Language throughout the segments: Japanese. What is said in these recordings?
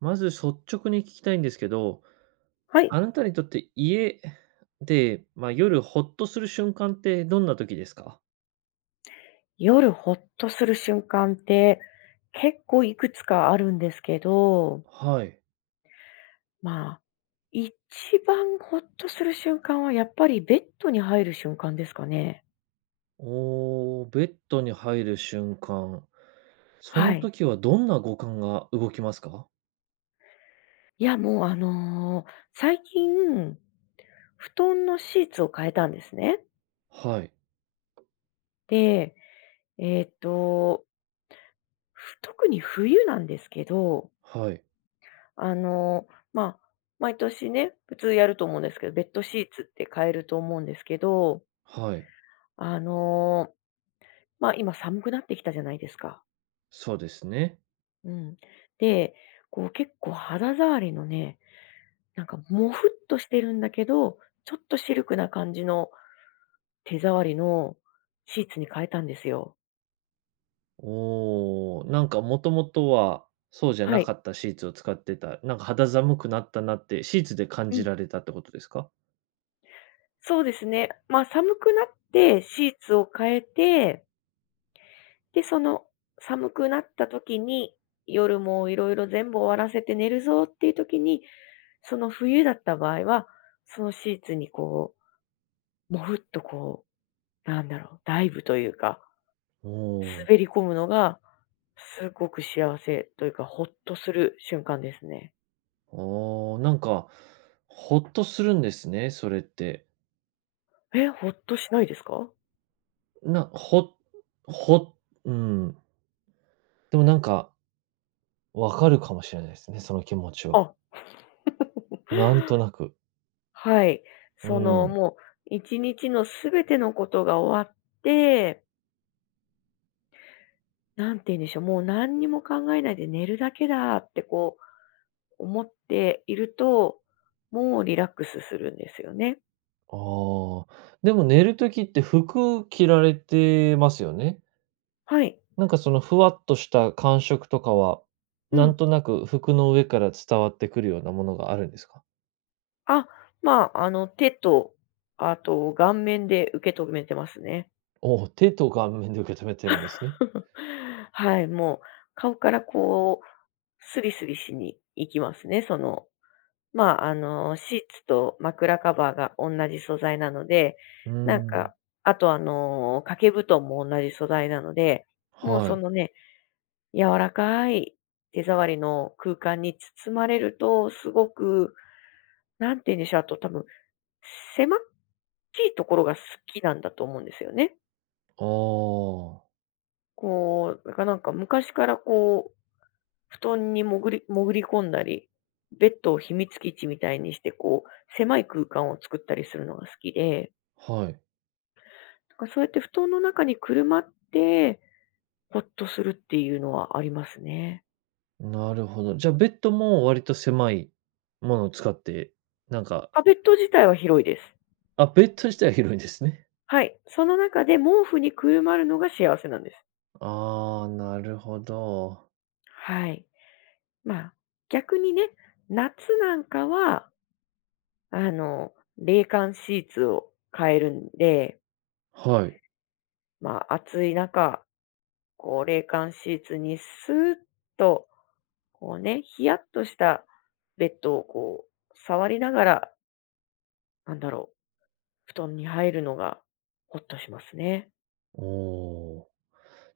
まず率直に聞きたいんですけど、はい。あなたにとって家で、ま、夜ほっとする瞬間ってどんな時ですか？夜ほっとする瞬間って、結構幾つかあるんですけどはい。まあ、一番ほっとする瞬間は、やっぱりベッドに入る瞬間ですかね。おお。ベッドに入る瞬間。そはのい。時はどんな五感が動きますか？いや、もうあの最近、布団のシーツを替えたんですね。はい。で、えっとふ特に冬なんですけどはい。あの、まあ、毎年ね、普通やると思うんですけど、ベッドシーツって替えると思うんですけどはい。あの、ま、今寒くなってきたじゃないですか。そうですね。うん。で、こう結構肌触りのね、なんかもふっとしてるんだけど、ちょっとシルクな感じの手触りのシーツに替えたんですよ。おお、なんかもともとはそうじゃはない。かったシーツを使ってた、なんか肌寒くなったなって、シーツで感うじん。られたってことですか？そうですね。ま、寒くなって、シーツを変えてで、その寒くなった時に、夜もいろいろ全部終わらせて寝るぞっていう時に、その冬だった場合は、そのシーツにこう、も、ふっとこう、何だろう、ダイブというかおお。滑り込むのが、すごく幸せというか、ほっとする瞬間ですね。おお、なんか、ほっとするんですね、それって。え、ほっとしないですか？な、ほほ、うん。でもなんか分かるかもしれないですね、その気持ちは。あ。なんとなく。はい、うそのん。もう1日の全てのことが終わってなんて言うんでしょう、もう何にも考えないで寝るだけだってこう思っていると、もうリラックスするんですよね。あ、でも寝る時って服着られてますよね。はい。なんかそのふわっとした感触とかは、うなん。んとなく服の上から伝わってくるようなものがあるんですか？あ、まあ、あの手とあと顔面で受け止めてますね。おお、手と顔面で受け止めてるんですね。はい、もう、顔からこう、スリスリしに行きますね。その。まあ、あのシーツと枕カバーがおんなじ素材なので、うーなんかん。あと、あの、掛け布団もおんなじ素材なので、もうはそい。のね、柔らかい手触りの空間に包まれると、すごく何て言うんでしょう、あと、多分狭っちいところが好きなんだと思うんですよね。ああ。こう、だからなんか昔からこう布団に潜り潜り込んだり、ベッドを秘密基地みたいにしてこう、狭い空間を作ったりするのが好きではい。なんかそうやって布団の中にくるまって、ほっとするっていうのはありますね。なるほど、じゃ、ベッドも割と狭いものを使って、なんかあ、ベッド自体は広いです。あ、ベッド自体は広いんですね。はい、その中で毛布にくるまるのが幸せなんです。ああ、なるほど。はい。まあ、逆にね、夏なんかはあの、冷感シーツを変えるんではい。まあ、暑い中、こう冷感シーツにスッと、こうね、ひやっとしたベッドをこう触りながらなんだろう、布団に入るのがほっとしますね。おお、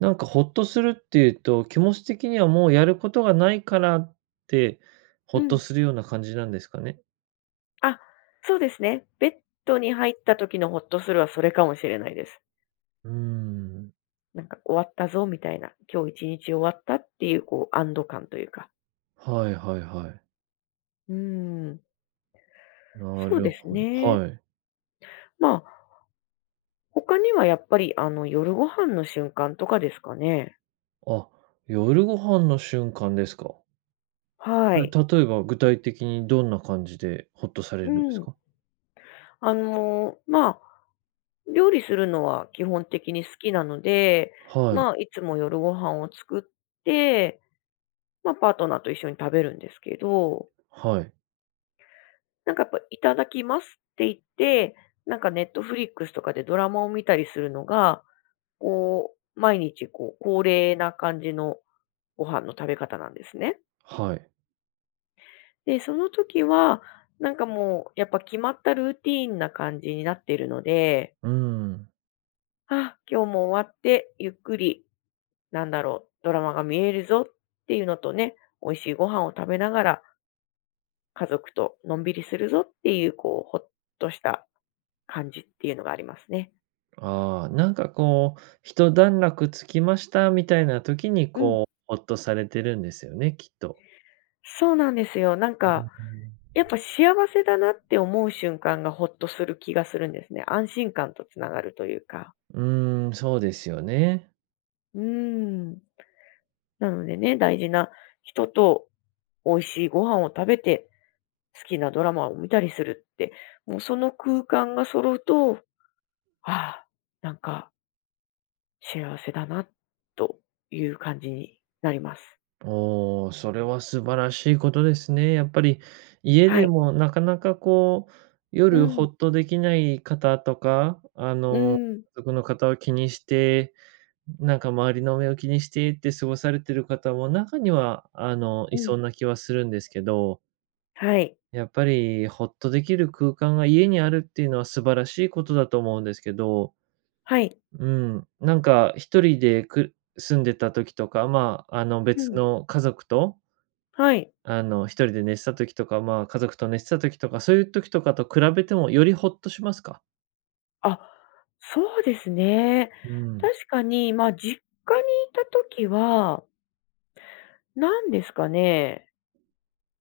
なんかほっとするっていうと、気持ち的にはもうやることがないからって、ほうっとん。するような感じなんですかね？あ、そうですね。ベッドに入った時のほっとするはそれかもしれないです。うーん。なんか終わったぞみたいな、今日1日終わったっていうこう安堵感というか。はいはいはい。うーん。なそうるですほど、ね。はい。ま、他にはやっぱりあの夜ご飯の瞬間とかですかね。あ、夜ご飯の瞬間ですか？はえ、い。例えば具体的にどんな感じでほっとされるうんですん。か？あの、ま、料理するのは基本的に好きなので、はい。ま、いつも夜ご飯を作って、ま、パートナーと一緒に食べるんですけど。はい。なんか、やっぱいただきますって言って、なんかネットフリックスとかでドラマを見たりするのが、こう毎日、こう、恒例な感じのご飯の食べ方なんですね。はい。で、その時はなんかもうやっぱ決まったルーティンな感じになってるのでうーん。あ、今日も終わってゆっくり、なんだろう、ドラマが見えるぞっていうのとね、美味しいご飯を食べながら家族とのんびりするぞっていう、こう、ほっとした感じっていうのがありますね。ああ、なんか、こう、一段落つきましたみたいな時に、うん。こう、ホッとされてるんですよね、きっと。そうなんですよ。なんうか、んうん。やっぱ、幸せだなって思う瞬間がホッとする気がするんですね。安心感と繋がるというか。うーん、そうですよね。うーん。なのでね、大事な人と美味しいご飯を食べて、好きなドラマを見たりするって、もう、その空間が揃うと、ああ、なんか幸せだなという感じになります。おお、それは素晴らしいことですね。やっぱり、家はでい。もなかなか、こう、う夜ん。ホッとできない方とか、あうの、ん。家族の方を気にして、なんか、周りの目を気にしてって過ごされている方も中には、あの、いうそん。うな気はするんですけど。はい。やっぱり、ホッとできる空間が家にあるっていうのは素晴らしいことだと思うんですけど。はい。うん、なんか、1人でく住んでた時とか、まあ、あの、う別ん。の家族とはい。あの、1人で寝てた時とか、まあ、家族と寝てた時とか、そういう時とかと比べてもよりホッとしますか？あ、そうですね。うん。確かに、まあ、実家にいた時は何ですかね？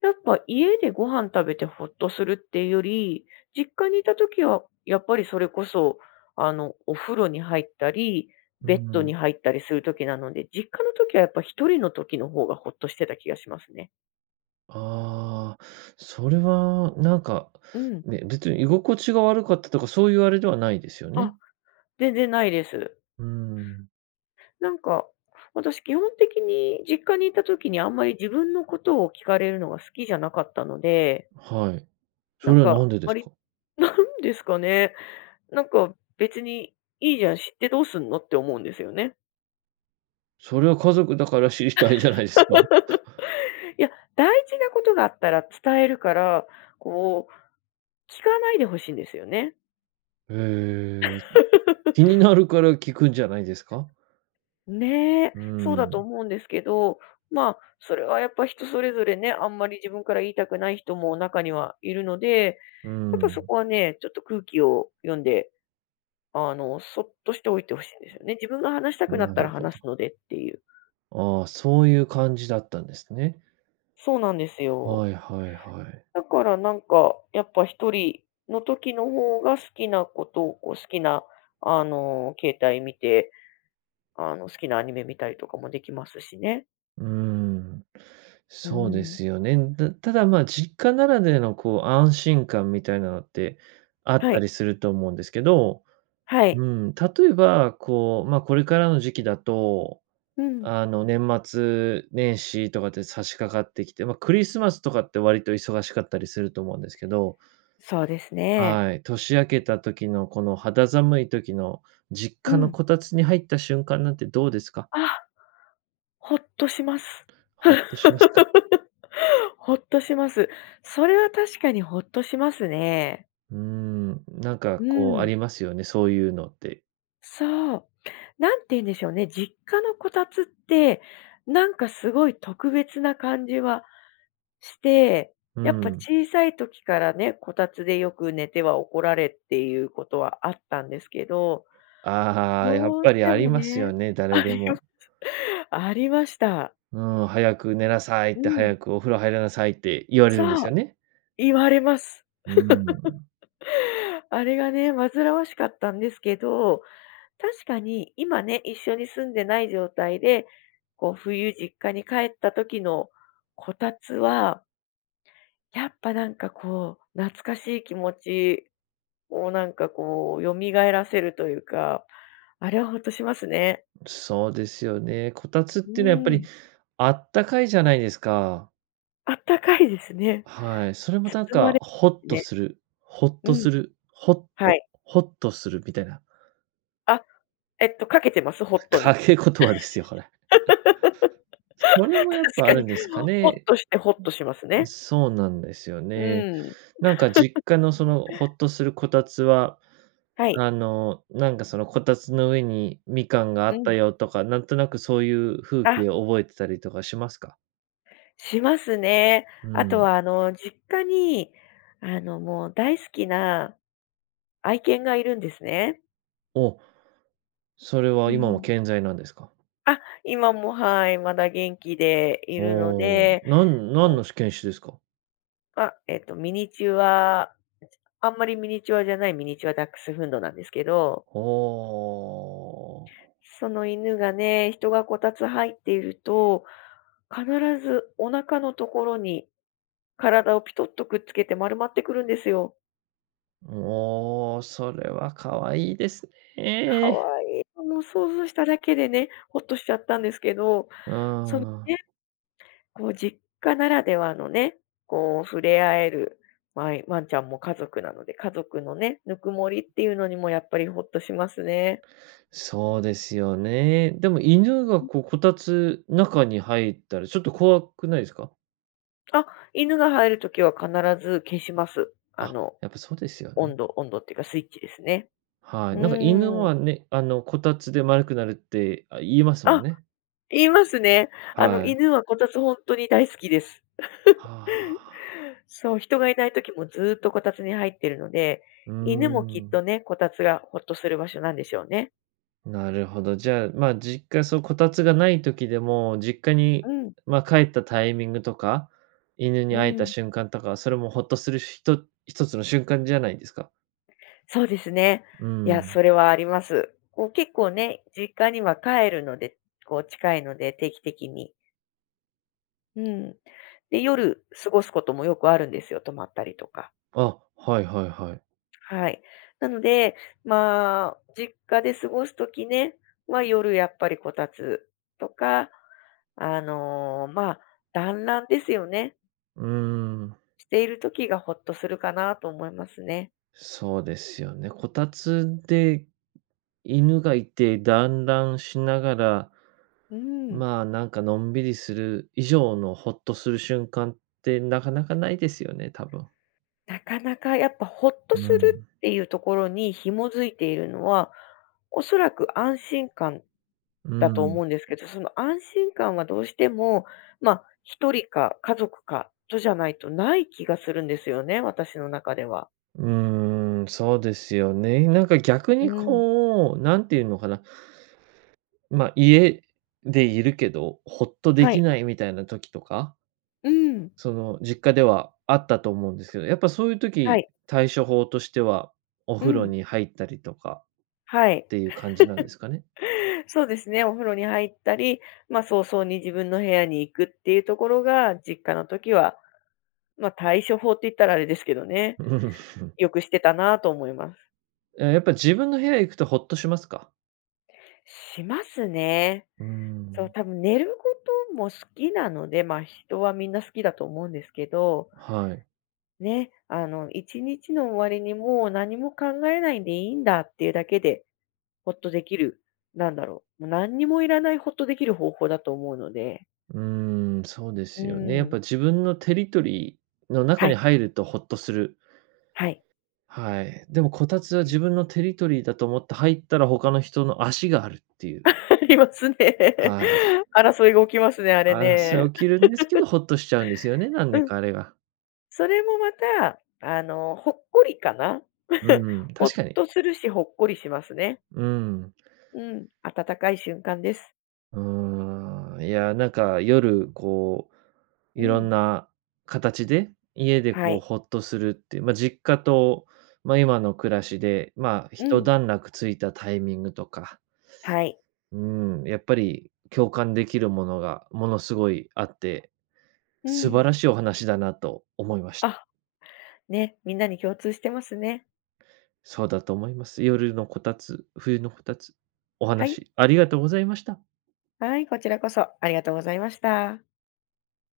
やっぱ家でご飯食べてほっとするっていうより、実家にいた時はやっぱりそれこそ、あの、お風呂に入ったり、うーベッドん。に入ったりする時なので、実家の時はやっぱ1人の時の方がほっとしてた気がしますね。ああ、それはなんか、うん。ね、別に居心地が悪かったとかそういうあれではないですよね。あ、全然ないです。うーん。なんか、私、基本的に実家にいた時にあんまり自分のことを聞かれるのが好きじゃなかったのではい。なそんれはか、何ででわすりか？なんですかね？なんか別にいいじゃん知ってどうすんのって思うんですよね。それは家族だから知りたいじゃないすか。いや、大事なことがあったら伝えるから、こう聞かないで欲しいんですよね。ええ、気に なるから聞くんじゃないですか？ね、うそうだとん。思うんですけど、まあ、それはやっぱ人それぞれね、あんまり自分から言いたくない人も中にはいるので、うやっぱそん。こはね、ちょっと空気を読んで、あのそっとしておいて欲しいんですよね。自分が話したうくなん、っあ、たならるほ話ど。すのでっていう。あ、そういう感じだったんですね。そうなんですよ。はいはいはい。だからなんかやっぱ1人の時の方が好きなことをこう好きなあの携帯見て、あの好きなアニメ見たりとかもできますしね。うーん。うーそうでん。すよねん。だただ、ま、実家ならでの、こう、安心感みたいなのってあっはたい。りすると思うんですけど、はうい。ん、例えば、こう、ま、これからの時期だと、うん。あの、年末年始とかって差し掛かってきて、ま、クリスマスとかって割と忙しかったりすると思うんですけど。そうですね。はい、年明けた時のこの肌寒い時の実う家のん。こたつに入った瞬間なんてどうですか？あ、ほっとします。ほっとしますか。ほっとします。それは確かにほっとしますね。うーん、なんか、うこう、ーあん。りますよね、そういうのって。そう。何て言うんでしょうね、実家のこたつってなんかすごい特別な感じはして、うやっぱん。小さい時からね、こたつでよく寝ては怒られっていうことはあったんですけど、ああ、やっどうぱしりてありもますねよね、誰あでりまも。す。ありました。うん、早く寝なさいっうて、ん。早くお風呂入りなさいって、言われるんでそう。すよね。言われます。うーん。あれがね、煩わしかったんですけど、確かに今ね、一緒に住んでない状態で、こう冬、実家に帰った時のこたつはやっぱなんかこう、懐かしい気持ちをなんかこう蘇らせるというか、あれはほっとしますね。そうですよね、こたつっうてのはやっぱーり、ん。あったかいじゃないですか。あったかいですね。はい、それもなん包まかれホットね。する、ほっうとん。する、ホッはト、い。ほっとするみたいな。あ、えっと、掛けてます？ホットに。掛け言葉ですよ、これ。確それもやっぱかあるに、んですかホッね。トしてほっとしますうね。そうなんですようね。ーん。なんか実 家のそのほっとするこたつは、はあい。の、なんかそのこたつの上にみかんがあうったん。よとか、なんとなくそういう風景あ。を覚えてたりとかしますか？しますね。うあとん。は、あの実家に、あのもう大好きな愛犬がいるんですね。おお。それうは今もん。健在なんですか？あ、今も、はい、まだ元気でいるのおお。で。何、何のし犬種ですか？あ、えっと、ミニチュアあんまりミニチュアじゃないミニチュアダックスフンドなんですけど。ほう。その犬がね、人がこたつ入っていると、必ずお腹のところに、体をピトッとくっつけて丸まってくるんですよ。おお、それは可愛いです可ね。愛い、もう想像しただけでね、ほっとしちゃったんですけど、うそのーん。ね、こう実家ならではのね、こう触れ合える、わいワンちゃんも家族なので、家族のね、ぬくもりっていうのにもやっぱりほっとしますね。そうですよね、でも犬が [unintelligible] こう、こたつ中に入ったら、ちょっと怖くないですか？あ、犬が入る時は必ず消します。ああ、の、やっぱそうですよね。温度温度っていうかスイッチですね。はい、うなんか犬ーん。はね、あのこたつで丸くなるって、あ、言いますもんあ、ね。言いますね。あのはい。犬はこたつ本当に大好きです。は あ。そう、人がいない時もずっとこたつに入ってるので、うー犬もきっん。とね、こたつがほっとする場所なんでしょうね。なるほど、じゃあ、まあ、実家そう、こたつがない時でも、実家うに、ん。ま、帰ったタイミングとか、犬にう会えたん。瞬間とか、それもほっとするひと一つの瞬間じゃないですか？そうですね。うーいや、そん。れはあります。こう結構ね、実家には帰るので、こう近いので定期的に。うん、で、夜過ごすこともよくあるんですよ、泊まったりとか。あ、はいはいはい。はい。なので、ま、実家で過ごす時ね、は、夜やっぱりこたつとか、あの、ま、団欒ですよね。うーん。している時がほっとするかなと思いますね。そうですよね、こたつで犬がいて、団欒しながら、うん。まあ、なんかのんびりする以上のほっとする瞬間ってなかなかないですよね、多分。なかなかやっぱほっとうするん。っていうところに紐づいているのは、おそらく安心感、うだと思ん。うんですけど、その安心感はどうしても、ま、1人か家族かとじゃないとない気がするんですよね、私の中では。うーん、そうですよね。なんか逆うにん。こう、何て言うのかな、ま、家でいるけど、ほっとではきい。ないみたいな時とかうん。その、実家ではあったと思うんですけど、やっぱそういうは時、い。対処法としては、おう風呂ん。に入ったりとかはい。っていう感じなんですかね。そうですね。お風呂に入ったり、ま、早々に自分の部屋に行くっていうところが実家の時は、ま、対処法って言ったらあれですけどね。よくしてたなと思います。え、やっぱ自分の部屋へ行くとほっとしますか？しますね。うーそう、ん。たぶん寝ることも好きなので、ま、人はみんな好きだと思うんですけど、はい。ね、あの1日の終わりにもう何も考えないでいいんだっていうだけで、ほっとできる、なんだろう、もう何にもいらないほっとできる方法だと思うので。うーん、そうでうすよね。やっーぱん。自分のテリトリーの中はにい。入るとほっとする。はい。はい、でもこたつは自分のテリトリーだと思って入ったら他の人の足があるってい う。ありますね。はい。争いが起きますね、あれ争ね。い起きるんですけど、ほっとしちゃうんですよね、何うでん。かあれが。それもまたあのほっこりかな？うん、ほっ確かに。とするし、ほっこりしますね。うん。うん、温かい瞬間です。うーん。いや、なんか夜こう、う色んん。な形で、家ではこうい。ほっとするっていう、まあ、実家と、まあ、今の暮らしで、まあ、ひうとん。段落ついたタイミングとかはい。うーん、やっぱり共感できるものがものすごいあって、う素ん。晴らしいお話だなと思いました。あ、ね、みんなに共通してますね。そうだと思います。夜のこたつ、冬のこたつ、おはい。話ありがとうございました。はい、こちらこそありがとうございました。